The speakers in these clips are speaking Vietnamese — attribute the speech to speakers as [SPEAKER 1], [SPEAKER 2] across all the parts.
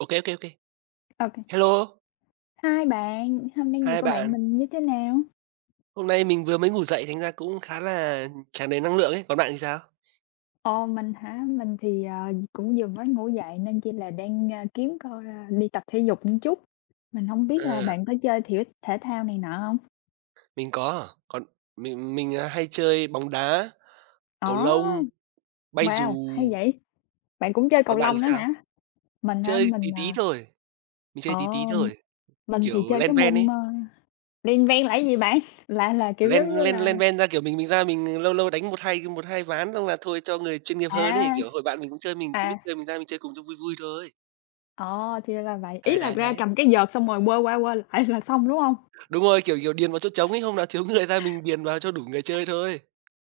[SPEAKER 1] Ok, ok, ok.
[SPEAKER 2] OK.
[SPEAKER 1] Hello,
[SPEAKER 2] Hai bạn, hôm nay ngày
[SPEAKER 1] hai
[SPEAKER 2] của bạn
[SPEAKER 1] bạn.
[SPEAKER 2] mình như thế nào?
[SPEAKER 1] Hôm nay mình vừa mới ngủ dậy thành ra cũng khá là tràn đầy năng lượng ấy, còn bạn thì sao?
[SPEAKER 2] Ồ, mình hả? Mình thì, cũng vừa mới ngủ dậy nên chỉ là đang, kiếm coi, đi tập thể dục một chút. Mình không biết là
[SPEAKER 1] À,
[SPEAKER 2] bạn có chơi thiểu thể thao này nọ không?
[SPEAKER 1] mình có. Còn mình hay chơi bóng đá,
[SPEAKER 2] Ồ,
[SPEAKER 1] cầu lông, bay dù,
[SPEAKER 2] wow, hay vậy! Bạn cũng chơi cầu
[SPEAKER 1] còn bạn thì
[SPEAKER 2] lông nữa
[SPEAKER 1] sao?
[SPEAKER 2] hả? Mình hả?
[SPEAKER 1] Chơi tí
[SPEAKER 2] Mình,
[SPEAKER 1] tí
[SPEAKER 2] ờ,
[SPEAKER 1] thôi, mình chơi tí tí
[SPEAKER 2] ồ,
[SPEAKER 1] thôi,
[SPEAKER 2] mình thì
[SPEAKER 1] kiểu
[SPEAKER 2] chơi cái
[SPEAKER 1] len ven
[SPEAKER 2] môn,
[SPEAKER 1] ấy,
[SPEAKER 2] lênh vênh là cái gì bạn? Là, kiểu,
[SPEAKER 1] len
[SPEAKER 2] giống như
[SPEAKER 1] len
[SPEAKER 2] là
[SPEAKER 1] len ven ra, kiểu, mình ra mình lâu lâu đánh một hai ván xong là thôi cho người chuyên nghiệp hơn ấy,
[SPEAKER 2] à,
[SPEAKER 1] kiểu, hồi bạn mình cũng chơi, mình không biết
[SPEAKER 2] à,
[SPEAKER 1] chơi mình ra mình chơi cùng cho vui vui thôi.
[SPEAKER 2] ồ, thì là vậy. Ý
[SPEAKER 1] Đấy,
[SPEAKER 2] là
[SPEAKER 1] đấy,
[SPEAKER 2] ra
[SPEAKER 1] đấy.
[SPEAKER 2] cầm cái vợt xong rồi quơ qua quơ lại là xong, đúng không?
[SPEAKER 1] Đúng rồi, kiểu kiểu điền vào chỗ trống ấy, hôm nào thiếu người ra mình điền vào cho đủ người chơi thôi.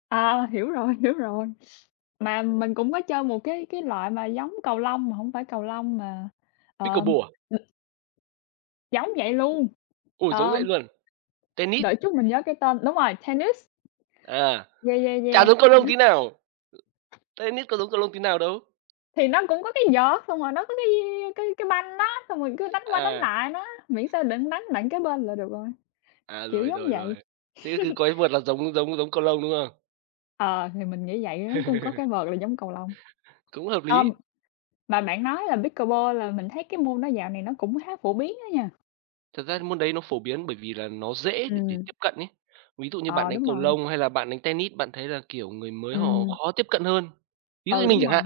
[SPEAKER 2] À, hiểu rồi, hiểu rồi. Mà mình cũng có chơi một cái loại mà giống cầu lông mà hổng phải cầu lông mà, ờ,
[SPEAKER 1] Pickleball à?
[SPEAKER 2] đ giống vậy luôn,
[SPEAKER 1] Ôi, giống
[SPEAKER 2] ờ,
[SPEAKER 1] vậy luôn. Tennis,
[SPEAKER 2] đợi chút mình nhớ cái tên đúng rồi, tennis,
[SPEAKER 1] à,
[SPEAKER 2] yeah, yeah,
[SPEAKER 1] chả
[SPEAKER 2] yeah.
[SPEAKER 1] giống cầu lông tí nào, tennis có giống cầu lông tí nào đâu.
[SPEAKER 2] Thì nó cũng có cái vợt, xong rồi nó có cái cái banh đó, xong rồi cứ đánh qua đánh
[SPEAKER 1] À,
[SPEAKER 2] lại nó, miễn sao đừng đánh nặng cái bên là được rồi,
[SPEAKER 1] à,
[SPEAKER 2] kiểu
[SPEAKER 1] rồi,
[SPEAKER 2] giống
[SPEAKER 1] rồi, rồi.
[SPEAKER 2] vậy.
[SPEAKER 1] Thế cứ coi vợt là giống giống giống cầu lông, đúng không?
[SPEAKER 2] Ờ, thì mình nghĩ vậy nó cũng có cái vợt là giống cầu lông.
[SPEAKER 1] Cũng hợp
[SPEAKER 2] Ờm,
[SPEAKER 1] lý.
[SPEAKER 2] mà bạn nói là pickleball là mình thấy cái môn đó dạo này nó cũng khá phổ biến á nha.
[SPEAKER 1] Thật ra môn đấy nó phổ biến bởi vì là nó dễ để
[SPEAKER 2] Ừm.
[SPEAKER 1] tiếp cận ấy. Ví dụ như bạn
[SPEAKER 2] Ờ,
[SPEAKER 1] đánh
[SPEAKER 2] đúng
[SPEAKER 1] cầu
[SPEAKER 2] rồi.
[SPEAKER 1] lông hay là bạn đánh tennis, bạn thấy là, kiểu, người mới họ
[SPEAKER 2] Ừm.
[SPEAKER 1] khó tiếp cận hơn. Ví dụ như
[SPEAKER 2] Ừ,
[SPEAKER 1] mình
[SPEAKER 2] đúng
[SPEAKER 1] chẳng
[SPEAKER 2] rồi.
[SPEAKER 1] hạn,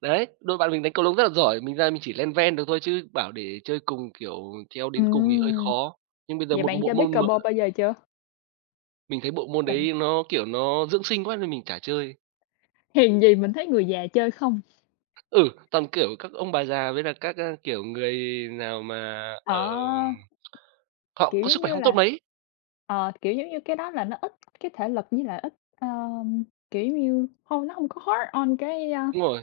[SPEAKER 1] đấy, đội bạn mình đánh cầu lông rất là giỏi, mình ra mình chỉ len ven được thôi chứ bảo để chơi cùng, kiểu, theo đến cùng thì hơi
[SPEAKER 2] Ừm,
[SPEAKER 1] khó. Nhưng bây giờ
[SPEAKER 2] vậy
[SPEAKER 1] một
[SPEAKER 2] bạn
[SPEAKER 1] bộ
[SPEAKER 2] chơi
[SPEAKER 1] môn m
[SPEAKER 2] pickleball bao giờ chưa?
[SPEAKER 1] Mình thấy bộ môn
[SPEAKER 2] Bạn
[SPEAKER 1] đấy nó, dưỡng sinh quá nên mình chả chơi.
[SPEAKER 2] hèn gì mình thấy người già chơi không?
[SPEAKER 1] Ừ, toàn, kiểu, các ông bà già với là kiểu, người nào mà ở
[SPEAKER 2] Ờ,
[SPEAKER 1] họ
[SPEAKER 2] kiểu,
[SPEAKER 1] có sức
[SPEAKER 2] giống
[SPEAKER 1] khỏe
[SPEAKER 2] như
[SPEAKER 1] không tốt
[SPEAKER 2] là
[SPEAKER 1] mấy.
[SPEAKER 2] ờ, kiểu, giống như cái đó là nó ít cái thể lực với lại ít, ờm, kiểu, giống như, hông nó hông có hard on cái,
[SPEAKER 1] Đúng rồi,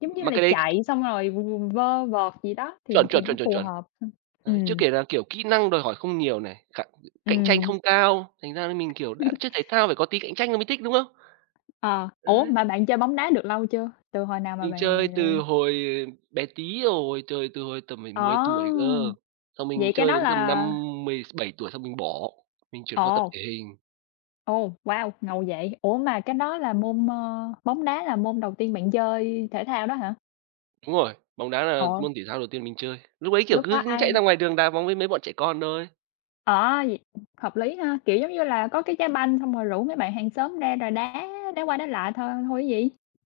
[SPEAKER 2] giống như
[SPEAKER 1] mà
[SPEAKER 2] là
[SPEAKER 1] cái đấy
[SPEAKER 2] chạy xong rồi v vơ vợt gì đó thì
[SPEAKER 1] chuẩn, chuẩn,
[SPEAKER 2] nó
[SPEAKER 1] chuẩn, chuẩn,
[SPEAKER 2] phù
[SPEAKER 1] chuẩn.
[SPEAKER 2] hợp hơn.
[SPEAKER 1] Đấy, chưa
[SPEAKER 2] Ừm,
[SPEAKER 1] kể là, kiểu, kỹ năng đòi hỏi không nhiều này, cạnh cạnh tranh
[SPEAKER 2] ừm.
[SPEAKER 1] không cao, thành ra là mình, kiểu, đã chơi thể thao phải có tí cạnh tranh là mới thích, đúng không?
[SPEAKER 2] Ờ, ủa,
[SPEAKER 1] Đấy,
[SPEAKER 2] mà bạn chơi bóng đá được lâu chưa? Từ hồi nào mà
[SPEAKER 1] mình chơi
[SPEAKER 2] bạn
[SPEAKER 1] từ hồi bé tí rồi, chơi từ hồi tầm phải
[SPEAKER 2] ờ,
[SPEAKER 1] 10 tuổi cơ, xong mình
[SPEAKER 2] vậy cái
[SPEAKER 1] chơi
[SPEAKER 2] đó
[SPEAKER 1] đến tầm năm
[SPEAKER 2] là
[SPEAKER 1] 17 tuổi xong mình bỏ, mình chuyển qua tập
[SPEAKER 2] ồ.
[SPEAKER 1] thể hình.
[SPEAKER 2] Ồ, wow, ngầu vậy! Ủa, mà cái đó là môn, ơ bóng đá là môn đầu tiên bạn chơi thể thao đó hả?
[SPEAKER 1] Đúng rồi, bóng đá là
[SPEAKER 2] Ồ,
[SPEAKER 1] môn thể thao đầu tiên mình chơi. Lúc ấy, kiểu,
[SPEAKER 2] lúc đó
[SPEAKER 1] cứ chạy ra
[SPEAKER 2] ai
[SPEAKER 1] ngoài đường đá bóng với mấy bọn trẻ con thôi.
[SPEAKER 2] ờ, vậy hợp lý ha, kiểu, giống như là, có cái trái banh xong rồi rủ mấy bạn hàng xóm ra rồi đá đá qua đá lại thôi thôi chứ gì?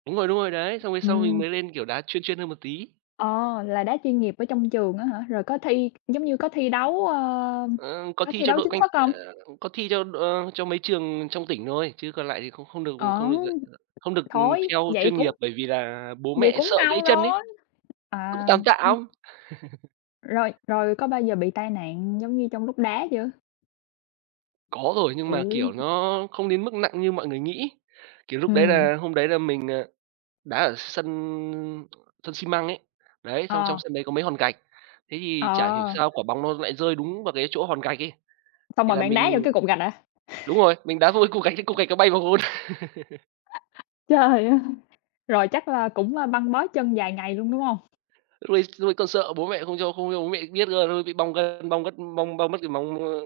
[SPEAKER 1] Đúng rồi, đấy, xong về sau mình
[SPEAKER 2] Ừ,
[SPEAKER 1] mới lên, kiểu, đá chuyên chuyên hơn một tí.
[SPEAKER 2] ờ, là đá chuyên nghiệp ở trong trường á hả? Rồi có thi giống như có thi đấu, ơ,
[SPEAKER 1] Ờ, có
[SPEAKER 2] có
[SPEAKER 1] thi
[SPEAKER 2] thi
[SPEAKER 1] cho
[SPEAKER 2] đấu
[SPEAKER 1] đội
[SPEAKER 2] chính
[SPEAKER 1] quanh,
[SPEAKER 2] thức không?
[SPEAKER 1] ờ, có thi cho, cho mấy trường trong tỉnh thôi, chứ còn lại thì không, không được,
[SPEAKER 2] Ờ,
[SPEAKER 1] không, được, ờ, không được
[SPEAKER 2] thôi,
[SPEAKER 1] theo chuyên nghiệp bởi vì là bố
[SPEAKER 2] vậy
[SPEAKER 1] mẹ
[SPEAKER 2] cũng
[SPEAKER 1] sợ gãy
[SPEAKER 2] ngầu
[SPEAKER 1] chân ấy.
[SPEAKER 2] rồi.
[SPEAKER 1] Cũng
[SPEAKER 2] À,
[SPEAKER 1] tám quạm,
[SPEAKER 2] rồi rồi có bao giờ bị tai nạn giống như trong lúc đá chưa?
[SPEAKER 1] có rồi, nhưng mà,
[SPEAKER 2] Kiểu
[SPEAKER 1] kiểu, nó không đến mức nặng như mọi người nghĩ. Kiểu, lúc đấy
[SPEAKER 2] ừm,
[SPEAKER 1] là hôm đấy là mình, đá ở sân sân xi măng ấy, đấy, xong trong
[SPEAKER 2] ờ,
[SPEAKER 1] sân đấy có mấy hòn gạch. Thế thì
[SPEAKER 2] ờ,
[SPEAKER 1] chả hiểu sao quả bóng nó lại rơi đúng vào cái chỗ hòn gạch ấy,
[SPEAKER 2] xong
[SPEAKER 1] thì
[SPEAKER 2] rồi
[SPEAKER 1] là
[SPEAKER 2] bạn
[SPEAKER 1] mình
[SPEAKER 2] đá vô cái cục gạch hả?
[SPEAKER 1] đúng rồi, mình đá vội cục gạch, cái cục gạch nó bay vào gôn.
[SPEAKER 2] Trời ơi! Rồi chắc là cũng, băng bó chân vài ngày luôn, đúng hông?
[SPEAKER 1] Lúc đấy còn sợ bố mẹ, không cho bố mẹ biết cơ, nó bị bong gân, bong gất bong bong mất cái móng,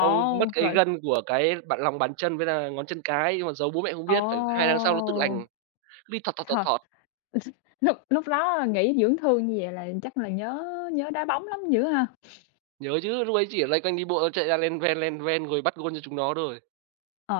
[SPEAKER 1] bong mất cái
[SPEAKER 2] rồi
[SPEAKER 1] gân của cái bạn lòng bàn chân với là ngón chân cái, nhưng mà giấu bố mẹ không
[SPEAKER 2] ồ,
[SPEAKER 1] biết, phải 2 tháng sau nó tự lành, cứ đi thọt, thọt, thọt,
[SPEAKER 2] trời,
[SPEAKER 1] thọt.
[SPEAKER 2] lúc lúc đó nghỉ dưỡng thương như vậy là chắc là nhớ nhớ đá bóng lắm dữ ha?
[SPEAKER 1] Nhớ chứ, lúc ấy chỉ ở loanh quanh đi bộ chạy ra len ven rồi bắt gôn cho chúng nó rồi.
[SPEAKER 2] Ồ,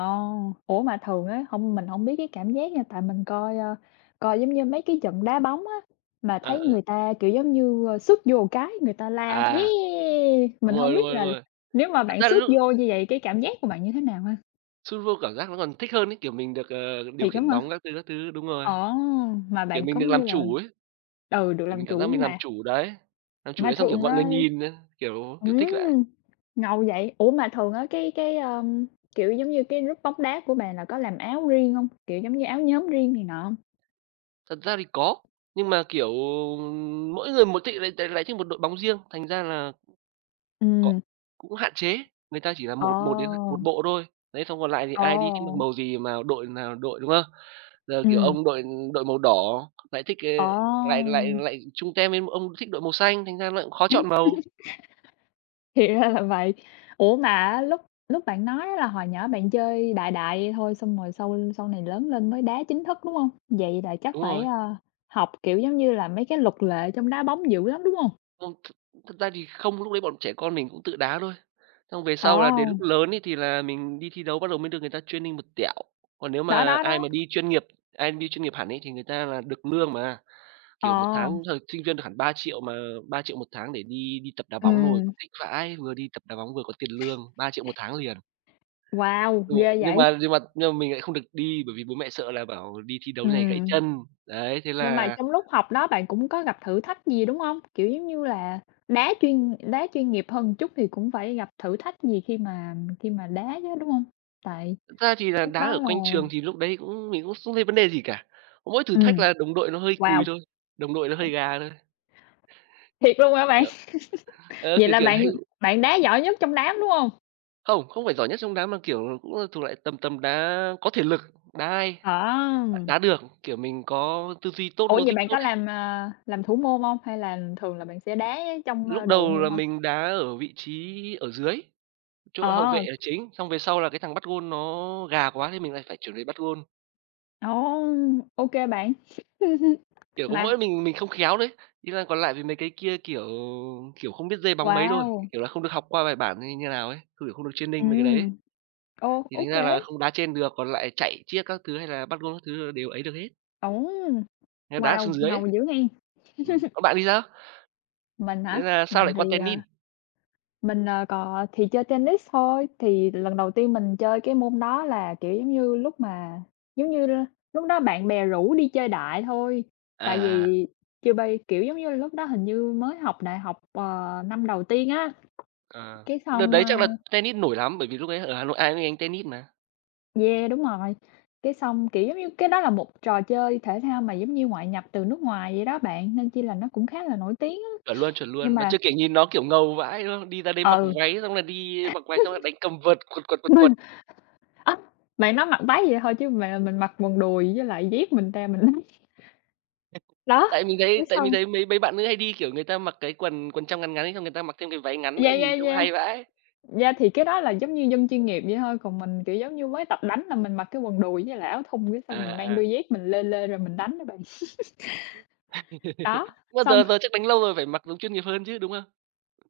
[SPEAKER 2] ủa, mà thường á, hông mình hổng biết cái cảm giác nha, tại mình coi, ơ, coi giống như mấy cái trận đá bóng á, mà
[SPEAKER 1] Ờ,
[SPEAKER 2] thấy
[SPEAKER 1] ờ.
[SPEAKER 2] người ta, kiểu, giống như, ơ, sút vô cái người ta la
[SPEAKER 1] À,
[SPEAKER 2] "Yeah!"
[SPEAKER 1] đúng
[SPEAKER 2] Mình
[SPEAKER 1] rồi,
[SPEAKER 2] hông
[SPEAKER 1] đúng
[SPEAKER 2] biết
[SPEAKER 1] rồi, đúng
[SPEAKER 2] là
[SPEAKER 1] rồi.
[SPEAKER 2] nếu mà
[SPEAKER 1] Thật
[SPEAKER 2] bạn
[SPEAKER 1] ra
[SPEAKER 2] sút
[SPEAKER 1] lúc
[SPEAKER 2] vô như vậy, cái cảm giác của bạn như thế nào ha?
[SPEAKER 1] Sút vô cảm giác nó còn thích hơn ấy, kiểu, mình được, điều
[SPEAKER 2] Thiệt lắm
[SPEAKER 1] khiển
[SPEAKER 2] hả?
[SPEAKER 1] bóng các thứ, các thứ, đúng rồi,
[SPEAKER 2] Ồ, mà
[SPEAKER 1] kiểu,
[SPEAKER 2] bạn
[SPEAKER 1] mình được
[SPEAKER 2] cũng
[SPEAKER 1] làm
[SPEAKER 2] như là
[SPEAKER 1] chủ ấy,
[SPEAKER 2] ừ, được
[SPEAKER 1] kiểu,
[SPEAKER 2] làm
[SPEAKER 1] mình cảm giác
[SPEAKER 2] chủ
[SPEAKER 1] mình
[SPEAKER 2] mà.
[SPEAKER 1] làm chủ
[SPEAKER 2] Mà
[SPEAKER 1] đấy xong, kiểu,
[SPEAKER 2] thường
[SPEAKER 1] mọi
[SPEAKER 2] á
[SPEAKER 1] người nhìn, kiểu kiểu, thích vậy.
[SPEAKER 2] ừm, ngầu vậy. Ủa, mà thường á cái kiểu, giống như cái group bóng đá của bạn là có làm áo riêng hông? Kiểu, giống như áo nhóm riêng này nọ? Hông?
[SPEAKER 1] Thật ra thì có, nhưng mà, kiểu, mỗi người một thích lại lại lấy cho một đội bóng riêng, thành ra là có
[SPEAKER 2] Ừm,
[SPEAKER 1] cũng hạn chế, người ta chỉ là
[SPEAKER 2] ờ,
[SPEAKER 1] một một đến một bộ thôi. Đấy, xong còn lại thì
[SPEAKER 2] ờ,
[SPEAKER 1] ai đi thích mặc màu gì mà đội nào đội, đúng không? Giờ, kiểu,
[SPEAKER 2] ừm,
[SPEAKER 1] ông đội đội màu đỏ lại thích,
[SPEAKER 2] ờ.
[SPEAKER 1] lại lại lại chung tem với ông thích đội màu xanh, thành ra lại cũng khó chọn màu.
[SPEAKER 2] Thì ra là vậy. Ủa, mà lúc lúc bạn nói á là hồi nhỏ bạn chơi đại đại thôi, xong rồi sau sau này lớn lên mới đá chính thức, đúng không? Vậy là chắc
[SPEAKER 1] Đúng
[SPEAKER 2] phải,
[SPEAKER 1] rồi.
[SPEAKER 2] học, kiểu, giống như là, mấy cái luật lệ trong đá bóng dữ lắm, đúng không?
[SPEAKER 1] Không, thực thực ra thì không, lúc đấy bọn trẻ con mình cũng tự đá thôi. Xong về
[SPEAKER 2] Ờ,
[SPEAKER 1] sau là đến lúc lớn ấy thì là mình đi thi đấu bắt đầu mới được người ta training một tẹo. Còn nếu
[SPEAKER 2] đó,
[SPEAKER 1] mà
[SPEAKER 2] đó,
[SPEAKER 1] ai
[SPEAKER 2] đó.
[SPEAKER 1] mà đi chuyên nghiệp, ai đi chuyên nghiệp hẳn ấy thì người ta là được lương mà, kiểu, một
[SPEAKER 2] Ờ,
[SPEAKER 1] tháng thời sinh viên được hẳn 3 triệu, mà 3 triệu một tháng để đi đi tập đá bóng rồi,
[SPEAKER 2] ừm,
[SPEAKER 1] thích vãi, vừa đi tập đá bóng vừa có tiền lương, 3 triệu một tháng liền.
[SPEAKER 2] wow,
[SPEAKER 1] Rồi,
[SPEAKER 2] ghê
[SPEAKER 1] nhưng
[SPEAKER 2] vậy!
[SPEAKER 1] mà, mình lại không được đi bởi vì bố mẹ sợ là bảo đi thi đấu này gãy
[SPEAKER 2] Ừm,
[SPEAKER 1] chân. Đấy, thế
[SPEAKER 2] nhưng mà
[SPEAKER 1] là.
[SPEAKER 2] trong lúc học đó bạn cũng có gặp thử thách gì, đúng không? Kiểu, giống như là, đá chuyên nghiệp hơn một chút thì cũng phải gặp thử thách gì khi mà đá chứ, đúng không? Tại
[SPEAKER 1] Thật ra thì là
[SPEAKER 2] lúc
[SPEAKER 1] đá
[SPEAKER 2] đó
[SPEAKER 1] ở quanh
[SPEAKER 2] là
[SPEAKER 1] trường thì lúc đấy cũng mình cũng không thấy vấn đề gì cả, mỗi thử thách
[SPEAKER 2] ừm.
[SPEAKER 1] là đồng đội nó hơi cùi
[SPEAKER 2] Wow!
[SPEAKER 1] thôi, đồng đội nó hơi gà thôi.
[SPEAKER 2] Thiệt luôn hả bạn?
[SPEAKER 1] Kiểu, ờ,
[SPEAKER 2] Vậy
[SPEAKER 1] kiểu,
[SPEAKER 2] là
[SPEAKER 1] kiểu
[SPEAKER 2] bạn
[SPEAKER 1] đấy,
[SPEAKER 2] bạn đá giỏi nhất trong đám, đúng hông?
[SPEAKER 1] không, không phải giỏi nhất trong đá mà, kiểu, cũng là thuộc lại tầm tầm đá có thể lực, đá hay,
[SPEAKER 2] Ờ.
[SPEAKER 1] đá được, kiểu, mình có tư duy tốt,
[SPEAKER 2] Ủa, vậy
[SPEAKER 1] logic
[SPEAKER 2] bạn
[SPEAKER 1] tốt
[SPEAKER 2] có
[SPEAKER 1] ấy.
[SPEAKER 2] làm, làm thủ môn hông? Hay là thường là bạn sẽ đá trong, ơ,
[SPEAKER 1] Lúc
[SPEAKER 2] đội
[SPEAKER 1] đầu
[SPEAKER 2] nhiều
[SPEAKER 1] là
[SPEAKER 2] hơn?
[SPEAKER 1] mình đá ở vị trí ở dưới, chỗ hậu vệ
[SPEAKER 2] Ờ.
[SPEAKER 1] là chính, xong về sau là cái thằng bắt gôn nó gà quá thì mình lại phải chuyển về bắt gôn.
[SPEAKER 2] Ồ! Ô kê bạn.
[SPEAKER 1] Kiểu, có
[SPEAKER 2] Mà
[SPEAKER 1] mỗi mình không khéo đấy, ý là còn lại vì mấy cái kia, kiểu, không biết dây bóng mấy thôi,
[SPEAKER 2] wow!
[SPEAKER 1] kiểu là, không được học qua bài bản hay như nào ấy, kiểu, không được training mấy cái đấy ấy,
[SPEAKER 2] Ừm, ô,
[SPEAKER 1] thì
[SPEAKER 2] ô
[SPEAKER 1] thành ra là
[SPEAKER 2] kê.
[SPEAKER 1] không đá trên được, còn lại chạy chiếc các thứ hay là bắt gôn các thứ đều ấy được hết,
[SPEAKER 2] Ồ!
[SPEAKER 1] nên đá
[SPEAKER 2] Wow,
[SPEAKER 1] xuống dưới ấy.
[SPEAKER 2] ngầu dữ hen.
[SPEAKER 1] Còn bạn thì sao?
[SPEAKER 2] Mình hả?
[SPEAKER 1] Nghĩa là sao
[SPEAKER 2] Mình
[SPEAKER 1] lại qua
[SPEAKER 2] thì, ờ
[SPEAKER 1] tennis?
[SPEAKER 2] Mình, có thì chơi tennis thôi, thì lần đầu tiên mình chơi cái môn đó là, kiểu, giống như, lúc mà giống như, ơ, lúc đó bạn bè rủ đi chơi đại thôi, tại
[SPEAKER 1] À, à,
[SPEAKER 2] vì chưa bây kiểu, giống như, lúc đó hình như mới học đại học, năm đầu tiên á,
[SPEAKER 1] ờ,
[SPEAKER 2] cái
[SPEAKER 1] đợt
[SPEAKER 2] xong,
[SPEAKER 1] đấy
[SPEAKER 2] ơ
[SPEAKER 1] chắc là tennis nổi lắm, bởi vì lúc đấy ở Hà Nội ai cũng đánh tennis mà.
[SPEAKER 2] yeah, đúng rồi, cái xong, kiểu, giống như, cái đó là một trò chơi thể thao mà giống như ngoại nhập từ nước ngoài vậy đó bạn, nên chi là nó cũng khá là nổi tiếng á.
[SPEAKER 1] Chuẩn
[SPEAKER 2] Nhưng
[SPEAKER 1] luôn, mà
[SPEAKER 2] mà
[SPEAKER 1] chưa kể nhìn nó, kiểu, ngầu vãi, đúng không? Đi ra đấy mặc
[SPEAKER 2] ừ,
[SPEAKER 1] váy xong là đi mặc váy xong là đánh cầm vợt, quật, quật, quật,
[SPEAKER 2] mình
[SPEAKER 1] quật.
[SPEAKER 2] á, bạn nói mặc váy vậy thôi chứ mà mình mặc quần đùi với lại dép mình ra mình Đó,
[SPEAKER 1] Tại mình thấy
[SPEAKER 2] cái
[SPEAKER 1] tại mình
[SPEAKER 2] xong
[SPEAKER 1] thấy mấy mấy bạn nữ hay đi, kiểu, người ta mặc cái quần quần trong ngắn ngắn ấy, xong người ta mặc thêm cái váy ngắn nữa,
[SPEAKER 2] yeah,
[SPEAKER 1] nhìn
[SPEAKER 2] yeah,
[SPEAKER 1] trông
[SPEAKER 2] yeah,
[SPEAKER 1] hay vãi.
[SPEAKER 2] yeah, thì cái đó là giống như dân chuyên nghiệp vậy thôi, còn mình, kiểu, giống như mới tập đánh là mình mặc cái quần đùi với lại áo thun cái xong mình
[SPEAKER 1] À,
[SPEAKER 2] mang
[SPEAKER 1] à.
[SPEAKER 2] đôi dép mình lê lê rồi mình đánh đó bạn. Đó,
[SPEAKER 1] Mà
[SPEAKER 2] xong
[SPEAKER 1] giờ giờ chắc đánh lâu rồi phải mặc giống chuyên nghiệp hơn chứ, đúng không?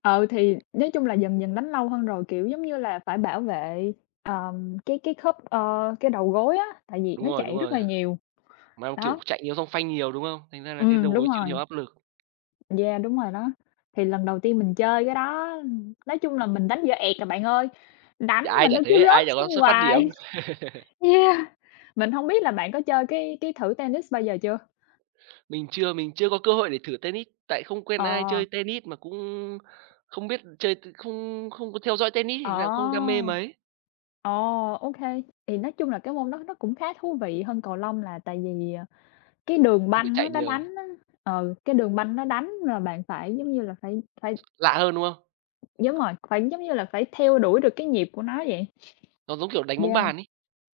[SPEAKER 2] ừ, thì nói chung là dần dần đánh lâu hơn rồi, kiểu, giống như là, phải bảo vệ, cái khớp, ơ, cái đầu gối á, tại vì
[SPEAKER 1] Đúng
[SPEAKER 2] nó
[SPEAKER 1] rồi, đúng
[SPEAKER 2] chạy rất
[SPEAKER 1] rồi.
[SPEAKER 2] là nhiều.
[SPEAKER 1] Mà, kiểu,
[SPEAKER 2] Đó,
[SPEAKER 1] chạy nhiều xong phanh nhiều, đúng không? Thành ra là cái đầu
[SPEAKER 2] đúng
[SPEAKER 1] gối chịu nhiều
[SPEAKER 2] rồi,
[SPEAKER 1] áp lực.
[SPEAKER 2] yeah, đúng rồi đó. Thì lần đầu tiên mình chơi cái đó, nói chung là mình đánh dở ẹt à bạn ơi, đánh
[SPEAKER 1] Chả ai
[SPEAKER 2] mà
[SPEAKER 1] chả
[SPEAKER 2] nó cứ
[SPEAKER 1] thế,
[SPEAKER 2] rớt
[SPEAKER 1] ai chả có
[SPEAKER 2] xuống
[SPEAKER 1] xuất phát điểm.
[SPEAKER 2] hoài. Yeah, mình hông biết là bạn có chơi cái thử tennis bao giờ chưa?
[SPEAKER 1] Mình chưa có cơ hội để thử tennis, tại không quen ai
[SPEAKER 2] Ờ,
[SPEAKER 1] chơi tennis mà cũng không biết chơi, không không có theo dõi tennis,
[SPEAKER 2] ờ,
[SPEAKER 1] thì ra không đam mê mấy.
[SPEAKER 2] ờ, ô kê. Thì nói chung là cái môn đó nó cũng khá thú vị hơn cầu lông là tại vì, cái đường
[SPEAKER 1] Mình
[SPEAKER 2] banh
[SPEAKER 1] phải
[SPEAKER 2] á
[SPEAKER 1] chạy
[SPEAKER 2] nó
[SPEAKER 1] nhiều,
[SPEAKER 2] đánh á ừ, cái đường banh nó đánh là bạn phải, giống như là, phải phải
[SPEAKER 1] lạ hơn, đúng không?
[SPEAKER 2] đúng rồi, phải, giống như là, phải theo đuổi được cái nhịp của nó vậy.
[SPEAKER 1] Nó giống kiểu đánh bóng
[SPEAKER 2] Yeah.
[SPEAKER 1] bàn ấy,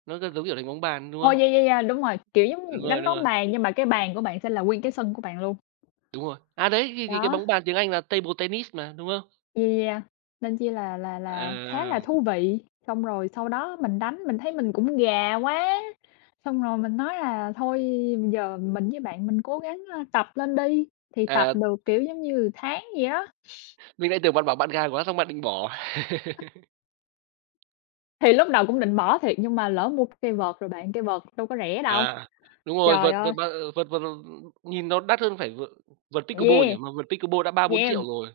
[SPEAKER 1] nó giống kiểu đánh bóng bàn, đúng
[SPEAKER 2] Ồ, yeah,
[SPEAKER 1] không?
[SPEAKER 2] yeah, yeah, đúng rồi, kiểu, giống
[SPEAKER 1] Đúng
[SPEAKER 2] như
[SPEAKER 1] rồi,
[SPEAKER 2] đánh
[SPEAKER 1] đúng
[SPEAKER 2] bóng
[SPEAKER 1] rồi.
[SPEAKER 2] bàn nhưng mà cái bàn của bạn sẽ là nguyên cái sân của bạn luôn.
[SPEAKER 1] Đúng rồi. À, đấy, thì cái
[SPEAKER 2] Đó.
[SPEAKER 1] bóng bàn tiếng Anh là table tennis mà, đúng không?
[SPEAKER 2] Yeah, yeah, yeah. Nên chi là khá là
[SPEAKER 1] À,
[SPEAKER 2] thú vị. Xong rồi sau đó mình đánh mình thấy mình cũng gà quá, xong rồi mình nói là thôi bây giờ mình với bạn mình cố gắng, tập lên đi, thì tập
[SPEAKER 1] à,
[SPEAKER 2] được, kiểu, giống như, tháng gì á.
[SPEAKER 1] mình lại tưởng bạn bảo bạn gài quá xong bạn định bỏ.
[SPEAKER 2] Thì lúc đầu cũng định bỏ thiệt nhưng mà lỡ mua cây vợt rồi bạn, cây vợt đâu có rẻ đâu.
[SPEAKER 1] À, đúng rồi,
[SPEAKER 2] Trời
[SPEAKER 1] vợt vợt
[SPEAKER 2] ơi,
[SPEAKER 1] ba ờ, vợt vợt, nhìn nó đắt hơn phải vợt, vợt pickleball
[SPEAKER 2] yeah,
[SPEAKER 1] nhỉ? Mà vợt pickleball đã ba bốn
[SPEAKER 2] yeah,
[SPEAKER 1] triệu rồi.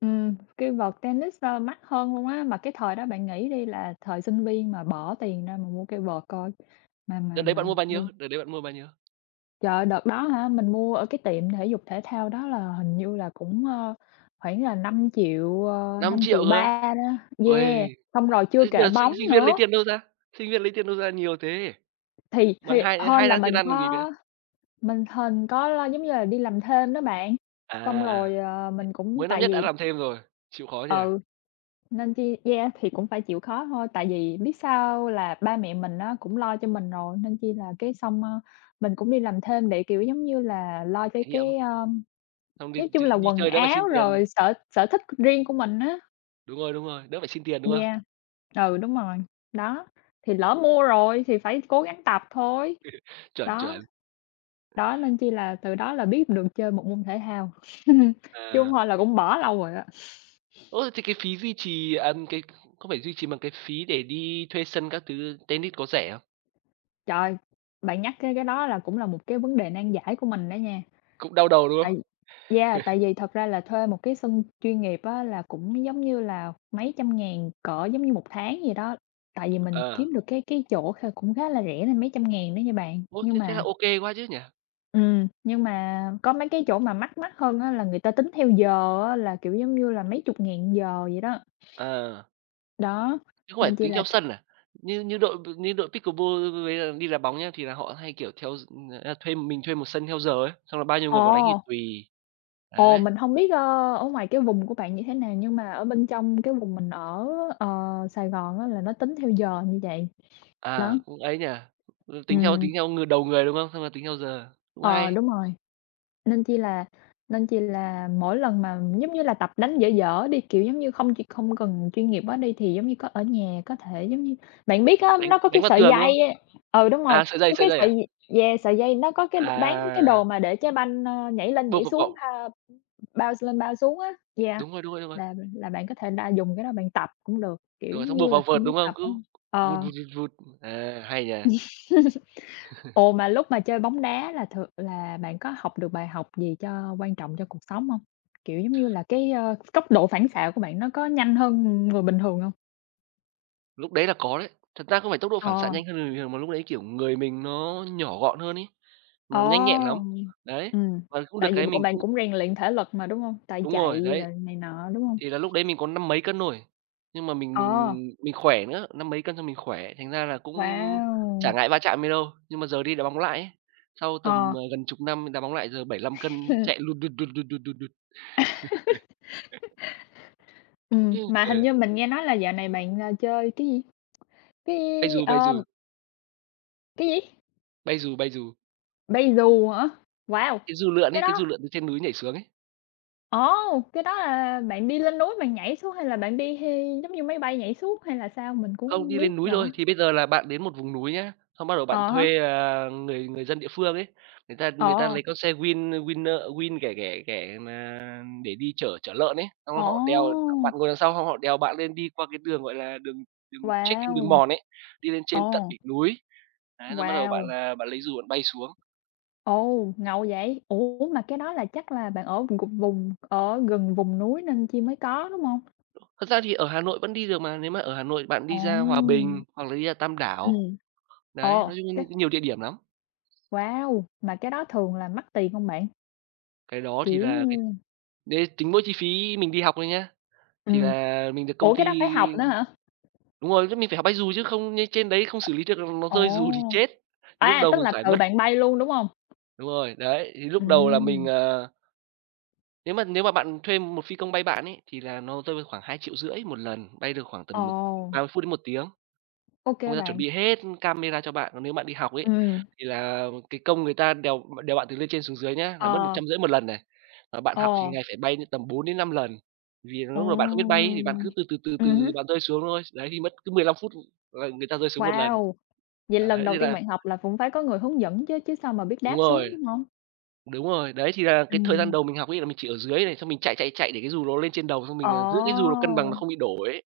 [SPEAKER 2] cây vợt tennis, ơ, mắc hơn luôn á, mà cái thời đó bạn nghĩ đi là thời sinh viên mà bỏ tiền ra mà mua cây vợt coi,
[SPEAKER 1] Đợt
[SPEAKER 2] mà
[SPEAKER 1] đấy
[SPEAKER 2] mà
[SPEAKER 1] bạn mua bao nhiêu? Đợt đấy bạn mua bao nhiêu?
[SPEAKER 2] Trời ơi, đợt đó hả, mình mua ở cái tiệm thể dục thể thao đó là hình như là cũng, ơ, khoảng là năm triệu 000 ờ,
[SPEAKER 1] Năm triệu 000 á?
[SPEAKER 2] 5.300.000 đó yeah,
[SPEAKER 1] Ui,
[SPEAKER 2] xong rồi chưa
[SPEAKER 1] thế
[SPEAKER 2] kể
[SPEAKER 1] giờ sinh
[SPEAKER 2] bóng
[SPEAKER 1] sinh viên lấy
[SPEAKER 2] nữa,
[SPEAKER 1] tiền đâu ra? Sinh viên lấy tiền đâu ra nhiều thế?
[SPEAKER 2] thì
[SPEAKER 1] Bằng hai
[SPEAKER 2] hên
[SPEAKER 1] hai
[SPEAKER 2] là
[SPEAKER 1] tháng tiền
[SPEAKER 2] mình
[SPEAKER 1] ăn còn gì nữa.
[SPEAKER 2] có mình hên có lo giống như là đi làm thêm đó bạn,
[SPEAKER 1] À,
[SPEAKER 2] xong
[SPEAKER 1] à,
[SPEAKER 2] rồi, mình cũng
[SPEAKER 1] mới năm
[SPEAKER 2] tại
[SPEAKER 1] nhất đã
[SPEAKER 2] vì
[SPEAKER 1] làm thêm rồi, chịu khó nhỉ?
[SPEAKER 2] ừ, nên chi yeah, thì cũng phải chịu khó thôi, tại vì biết sao là ba mẹ mình á cũng lo cho mình rồi, nên chi là cái xong, ơ, mình cũng đi làm thêm để, kiểu, giống như là, lo cho
[SPEAKER 1] Trải nghiệm,
[SPEAKER 2] cái, ờ,
[SPEAKER 1] xong đi
[SPEAKER 2] nói chung là
[SPEAKER 1] đi
[SPEAKER 2] quần
[SPEAKER 1] chơi đỡ phải xin
[SPEAKER 2] áo
[SPEAKER 1] tiền.
[SPEAKER 2] rồi sở sở thích riêng của mình á.
[SPEAKER 1] Đúng rồi, đỡ phải xin tiền, đúng không?
[SPEAKER 2] Yeah, ừ, đúng rồi, đó, thì lỡ mua rồi thì phải cố gắng tập thôi,
[SPEAKER 1] Chuẩn,
[SPEAKER 2] đó,
[SPEAKER 1] chuẩn.
[SPEAKER 2] đó, nên chi là từ đó là biết được chơi một môn thể thao, chứ hông
[SPEAKER 1] À,
[SPEAKER 2] thôi là cũng bỏ lâu rồi á.
[SPEAKER 1] ô, thế cái phí duy trì à, cái không phải duy trì mà cái phí để đi thuê sân các thứ tennis có rẻ không?
[SPEAKER 2] Trời, bạn nhắc cái đó là cũng là một cái vấn đề nan giải của mình đó nha.
[SPEAKER 1] Cũng đau đầu, đúng
[SPEAKER 2] Tại
[SPEAKER 1] không?
[SPEAKER 2] yeah, tại vì thật ra là thuê một cái sân chuyên nghiệp á là cũng giống như là mấy trăm ngàn, cỡ giống như một tháng gì đó. Tại vì mình
[SPEAKER 1] Ờ,
[SPEAKER 2] kiếm được cái chỗ kh cũng khá là rẻ nên mấy trăm ngàn đó nha bạn.
[SPEAKER 1] ô, thế thế là ô kê quá chứ nhỉ?
[SPEAKER 2] Nhưng mà có mấy cái chỗ mà mắc mắc hơn á là người ta tính theo giờ á, là, kiểu, giống như là mấy chục ngàn giờ vậy đó.
[SPEAKER 1] Ờ,
[SPEAKER 2] Đó,
[SPEAKER 1] chứ không phải
[SPEAKER 2] nên chỉ
[SPEAKER 1] tính
[SPEAKER 2] là
[SPEAKER 1] theo
[SPEAKER 2] th
[SPEAKER 1] sân à? Như như đội pickleball với là đi đá bóng nhá, thì là họ hay, kiểu, theo gi à, thuê mình thuê một sân theo giờ ấy, xong là bao nhiêu
[SPEAKER 2] ồ,
[SPEAKER 1] người vào đánh thì tùy.
[SPEAKER 2] ồ,
[SPEAKER 1] Đấy,
[SPEAKER 2] mình không biết, ơ, ở ngoài cái vùng của bạn như thế nào, nhưng mà ở bên trong cái vùng mình ở, ờ, Sài Gòn á là nó tính theo giờ như vậy. Đó,
[SPEAKER 1] à, cũng ấy nhỉ? Ư, tính theo tính
[SPEAKER 2] ừm.
[SPEAKER 1] theo người đầu người, đúng không? Xong là tính theo giờ, cũng
[SPEAKER 2] Ờ,
[SPEAKER 1] hay.
[SPEAKER 2] đúng rồi, nên chi là mỗi lần mà, giống như là, tập đánh dở dở đi, kiểu, giống như, không chỉ không cần chuyên nghiệp quá đi thì, giống như, có ở nhà có thể, giống như bạn biết á,
[SPEAKER 1] Đánh
[SPEAKER 2] nó có
[SPEAKER 1] đánh
[SPEAKER 2] cái
[SPEAKER 1] vào
[SPEAKER 2] sợi
[SPEAKER 1] tường, đúng không?
[SPEAKER 2] dây á ừ, đúng rồi,
[SPEAKER 1] À,
[SPEAKER 2] có
[SPEAKER 1] sợi
[SPEAKER 2] cái
[SPEAKER 1] dây à?
[SPEAKER 2] sợi yeah, sợi dây nó có cái bán cái đồ
[SPEAKER 1] À,
[SPEAKER 2] mà để trái banh, ơ, nhảy lên
[SPEAKER 1] buộc
[SPEAKER 2] nhảy
[SPEAKER 1] vào
[SPEAKER 2] xuống,
[SPEAKER 1] cỏ.
[SPEAKER 2] bounce lên bounce xuống á, yeah,
[SPEAKER 1] Đúng rồi, đúng rồi, đúng rồi.
[SPEAKER 2] là bạn có thể đa dùng cái đó bạn tập cũng được, kiểu,
[SPEAKER 1] Đúng rồi,
[SPEAKER 2] giống
[SPEAKER 1] xong
[SPEAKER 2] như
[SPEAKER 1] buộc
[SPEAKER 2] là,
[SPEAKER 1] vào
[SPEAKER 2] khi
[SPEAKER 1] vợt,
[SPEAKER 2] muốn
[SPEAKER 1] đúng không?
[SPEAKER 2] tập
[SPEAKER 1] Cứ
[SPEAKER 2] á
[SPEAKER 1] vụt,
[SPEAKER 2] ờ.
[SPEAKER 1] vụt, vụt, vụt. À, hay nhỉ.
[SPEAKER 2] Ồ, mà lúc mà chơi bóng đá là thường là bạn có học được bài học gì cho quan trọng cho cuộc sống hông? Kiểu, giống như là, cái, ơ, tốc độ phản xạ của bạn nó có nhanh hơn người bình thường hông?
[SPEAKER 1] Lúc đấy là có đấy. Thật ra không phải tốc độ phản xạ
[SPEAKER 2] Ờ,
[SPEAKER 1] nhanh hơn người bình thường mà lúc đấy, kiểu, người mình nó nhỏ gọn hơn ấy,
[SPEAKER 2] ồ,
[SPEAKER 1] mà nhanh nhẹn lắm. Đấy,
[SPEAKER 2] ừm.
[SPEAKER 1] mà cũng được
[SPEAKER 2] Tại vì
[SPEAKER 1] cái
[SPEAKER 2] của
[SPEAKER 1] mình
[SPEAKER 2] bạn
[SPEAKER 1] cũng
[SPEAKER 2] cũng rèn luyện thể lực mà, đúng hông? Tại
[SPEAKER 1] đúng rồi,
[SPEAKER 2] chạy
[SPEAKER 1] đấy,
[SPEAKER 2] rồi này nọ, đúng hông?
[SPEAKER 1] thì là lúc đấy mình có năm mấy cân thôi, nhưng mà mình mình
[SPEAKER 2] Ờ,
[SPEAKER 1] mình khỏe nữa, năm mấy cân xong mình khỏe, thành ra là cũng chả
[SPEAKER 2] wow!
[SPEAKER 1] ngại va chạm gì đâu. Nhưng mà giờ đi đá bóng lại ấy, sau tầm,
[SPEAKER 2] Ờ.
[SPEAKER 1] gần chục năm đá bóng lại giờ 75 cân, chạy lụt đụt, đụt, đụt, đụt, đụt, đụt. Ừ,
[SPEAKER 2] Mà hình như mình nghe nói là dạo này bạn, à, chơi cái gì? Cái,
[SPEAKER 1] bay dù, bay
[SPEAKER 2] ờm,
[SPEAKER 1] dù,
[SPEAKER 2] cái gì?
[SPEAKER 1] bay dù.
[SPEAKER 2] Bay dù hả? Wow!
[SPEAKER 1] Cái dù lượn
[SPEAKER 2] Cái
[SPEAKER 1] ấy, cái
[SPEAKER 2] đó
[SPEAKER 1] dù lượn từ trên núi nhảy xuống ấy.
[SPEAKER 2] Ồ! Cái đó là bạn đi lên núi bạn nhảy xuống hay là bạn đi hi giống như máy bay nhảy xuống hay là sao? Mình cũng
[SPEAKER 1] Không,
[SPEAKER 2] hông
[SPEAKER 1] đi
[SPEAKER 2] biết
[SPEAKER 1] lên núi
[SPEAKER 2] rõ.
[SPEAKER 1] thôi, thì bây giờ là bạn đến một vùng núi nhá, xong bắt đầu bạn
[SPEAKER 2] Ờ hả?
[SPEAKER 1] thuê, à, người người dân địa phương ấy, người ta
[SPEAKER 2] Ờ,
[SPEAKER 1] lấy con xe Win win ờ, Win ghẻ ghẻ ghẻ mà để đi chở chở lợn ấy, xong họ đèo
[SPEAKER 2] ồ!
[SPEAKER 1] bạn ngồi đằng sau xong họ đèo bạn lên đi qua cái đường, gọi là, đường đường trekking, đường
[SPEAKER 2] Wow!
[SPEAKER 1] mòn ấy, đi lên trên tận
[SPEAKER 2] Ồ,
[SPEAKER 1] đỉnh núi. Đấy, xong bắt đầu bạn
[SPEAKER 2] wow!
[SPEAKER 1] là bạn lấy dù bạn bay xuống.
[SPEAKER 2] Ồ, ngầu vậy! Ủa, mà cái đó là chắc là bạn ở gục vùng ở gần vùng núi nên chi mới có, đúng không?
[SPEAKER 1] Thật ra thì ở Hà Nội vẫn đi được mà, nếu mà ở Hà Nội bạn đi ra Hòa
[SPEAKER 2] Ồ!
[SPEAKER 1] Bình hoặc là đi ra Tam
[SPEAKER 2] Ừ.
[SPEAKER 1] Đảo, đấy, nói
[SPEAKER 2] Ồ,
[SPEAKER 1] chung là
[SPEAKER 2] cái
[SPEAKER 1] nhiều địa điểm lắm.
[SPEAKER 2] wow! Mà cái đó thường là mắc tiền hông bạn?
[SPEAKER 1] Cái đó thì
[SPEAKER 2] Kiểu giống
[SPEAKER 1] là cái
[SPEAKER 2] như
[SPEAKER 1] đấy, tính mỗi chi phí mình đi học thôi nhá, thì
[SPEAKER 2] ừm,
[SPEAKER 1] là mình được công
[SPEAKER 2] ủa,
[SPEAKER 1] ty
[SPEAKER 2] cái đó phải học nữa hả?
[SPEAKER 1] đúng rồi, lúc mình phải học bay dù chứ không như trên đấy không xử lý được nó
[SPEAKER 2] Ồ,
[SPEAKER 1] rơi dù thì chết. Thì lúc
[SPEAKER 2] à,
[SPEAKER 1] đầu
[SPEAKER 2] tức
[SPEAKER 1] mình
[SPEAKER 2] là
[SPEAKER 1] phải
[SPEAKER 2] tự
[SPEAKER 1] mất
[SPEAKER 2] bạn bay luôn, đúng không?
[SPEAKER 1] đúng rồi, đấy, thì lúc đầu là mình,
[SPEAKER 2] Ừm,
[SPEAKER 1] nếu mà bạn thuê một phi công bay bạn ấy, thì là nó rơi vào khoảng 2.500.000 một lần, bay được khoảng
[SPEAKER 2] ồ,
[SPEAKER 1] tầm mực 30 phút đến một tiếng.
[SPEAKER 2] ô
[SPEAKER 1] Xong
[SPEAKER 2] kê
[SPEAKER 1] người ta chuẩn
[SPEAKER 2] bạn.
[SPEAKER 1] bị hết camera cho bạn, còn nếu bạn đi học ấy,
[SPEAKER 2] Ừm.
[SPEAKER 1] thì là cái công người ta đèo đèo bạn từ lên trên xuống dưới nhá, là mất
[SPEAKER 2] Ờ,
[SPEAKER 1] 150 một lần này. Mà bạn
[SPEAKER 2] ồ,
[SPEAKER 1] học thì ngày phải bay đến tầm 4 đến 5 lần, vì lúc mà bạn không biết bay
[SPEAKER 2] ồ.
[SPEAKER 1] ấy, thì bạn cứ từ từ, từ từ
[SPEAKER 2] Hứm.
[SPEAKER 1] bạn rơi xuống thôi. Đấy, thì mất cứ 15 phút là người ta rơi xuống một lần.
[SPEAKER 2] Wow! Vậy lần
[SPEAKER 1] Đấy,
[SPEAKER 2] đầu
[SPEAKER 1] thế
[SPEAKER 2] tiên
[SPEAKER 1] là
[SPEAKER 2] bạn học là cũng phải có người hướng dẫn chứ, chứ sao mà biết đáp
[SPEAKER 1] đúng
[SPEAKER 2] xuống,
[SPEAKER 1] rồi,
[SPEAKER 2] đúng hông?
[SPEAKER 1] đúng rồi. Đấy, thì là cái thời gian
[SPEAKER 2] Ừm.
[SPEAKER 1] đầu mình học ấy là mình chỉ ở dưới này, xong mình chạy, chạy, chạy để cái dù nó lên trên đầu, xong mình, à, giữ cái dù nó cân bằng nó
[SPEAKER 2] Ồ,
[SPEAKER 1] không bị đổ ấy.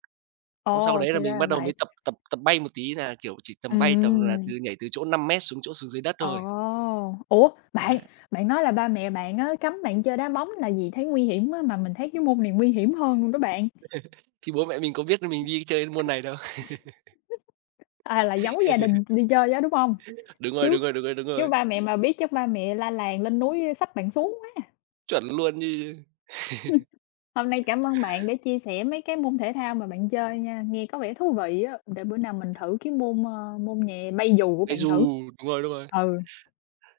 [SPEAKER 1] Xong sau
[SPEAKER 2] ồ,
[SPEAKER 1] đấy
[SPEAKER 2] thì
[SPEAKER 1] là
[SPEAKER 2] ra
[SPEAKER 1] mình
[SPEAKER 2] là
[SPEAKER 1] bắt đầu
[SPEAKER 2] vậy.
[SPEAKER 1] mới tập tập tập bay một tí, là, kiểu, chỉ tầm bay tầm là từ
[SPEAKER 2] Ừm.
[SPEAKER 1] nhảy từ chỗ 5 mét xuống chỗ xuống dưới đất thôi.
[SPEAKER 2] Ồ, ủa,
[SPEAKER 1] Á,
[SPEAKER 2] bạn bạn nói là ba mẹ bạn á cấm bạn chơi đá bóng là vì thấy nguy hiểm á, mà mình thấy cái môn này nguy hiểm hơn luôn đó bạn,
[SPEAKER 1] thì bố mẹ mình có biết là mình đi chơi môn này đâu.
[SPEAKER 2] à, là giấu gia đình đi chơi á, đúng hông?
[SPEAKER 1] Đúng rồi,
[SPEAKER 2] Chứ
[SPEAKER 1] đúng rồi, đúng rồi, đúng
[SPEAKER 2] chứ
[SPEAKER 1] rồi,
[SPEAKER 2] ba mẹ mà biết chắc ba mẹ la làng lên núi xách bạn xuống quá à.
[SPEAKER 1] chuẩn luôn như
[SPEAKER 2] Hôm nay cảm ơn bạn đã chia sẻ mấy cái môn thể thao mà bạn chơi nha, nghe có vẻ thú vị á, để bữa nào mình thử cái môn, ơ, môn nhẹ bay dù của
[SPEAKER 1] bay
[SPEAKER 2] bạn
[SPEAKER 1] dù,
[SPEAKER 2] thử.
[SPEAKER 1] đúng rồi, đúng rồi.
[SPEAKER 2] Ừ,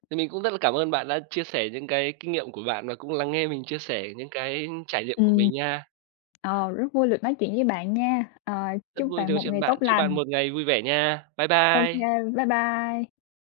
[SPEAKER 1] Thì mình cũng rất là cảm ơn bạn đã chia sẻ những cái kinh nghiệm của bạn và cũng lắng nghe mình chia sẻ những cái trải nghiệm của
[SPEAKER 2] ừm,
[SPEAKER 1] mình nha.
[SPEAKER 2] rất vui được nói chuyện với bạn nha, ờ,
[SPEAKER 1] Rất
[SPEAKER 2] chúc
[SPEAKER 1] vui được
[SPEAKER 2] bạn
[SPEAKER 1] nói
[SPEAKER 2] một
[SPEAKER 1] chuyện với
[SPEAKER 2] ngày
[SPEAKER 1] bạn,
[SPEAKER 2] tốt
[SPEAKER 1] chúc bạn
[SPEAKER 2] lành.
[SPEAKER 1] một ngày vui vẻ nha. Bye
[SPEAKER 2] OK
[SPEAKER 1] bye.
[SPEAKER 2] bye bye.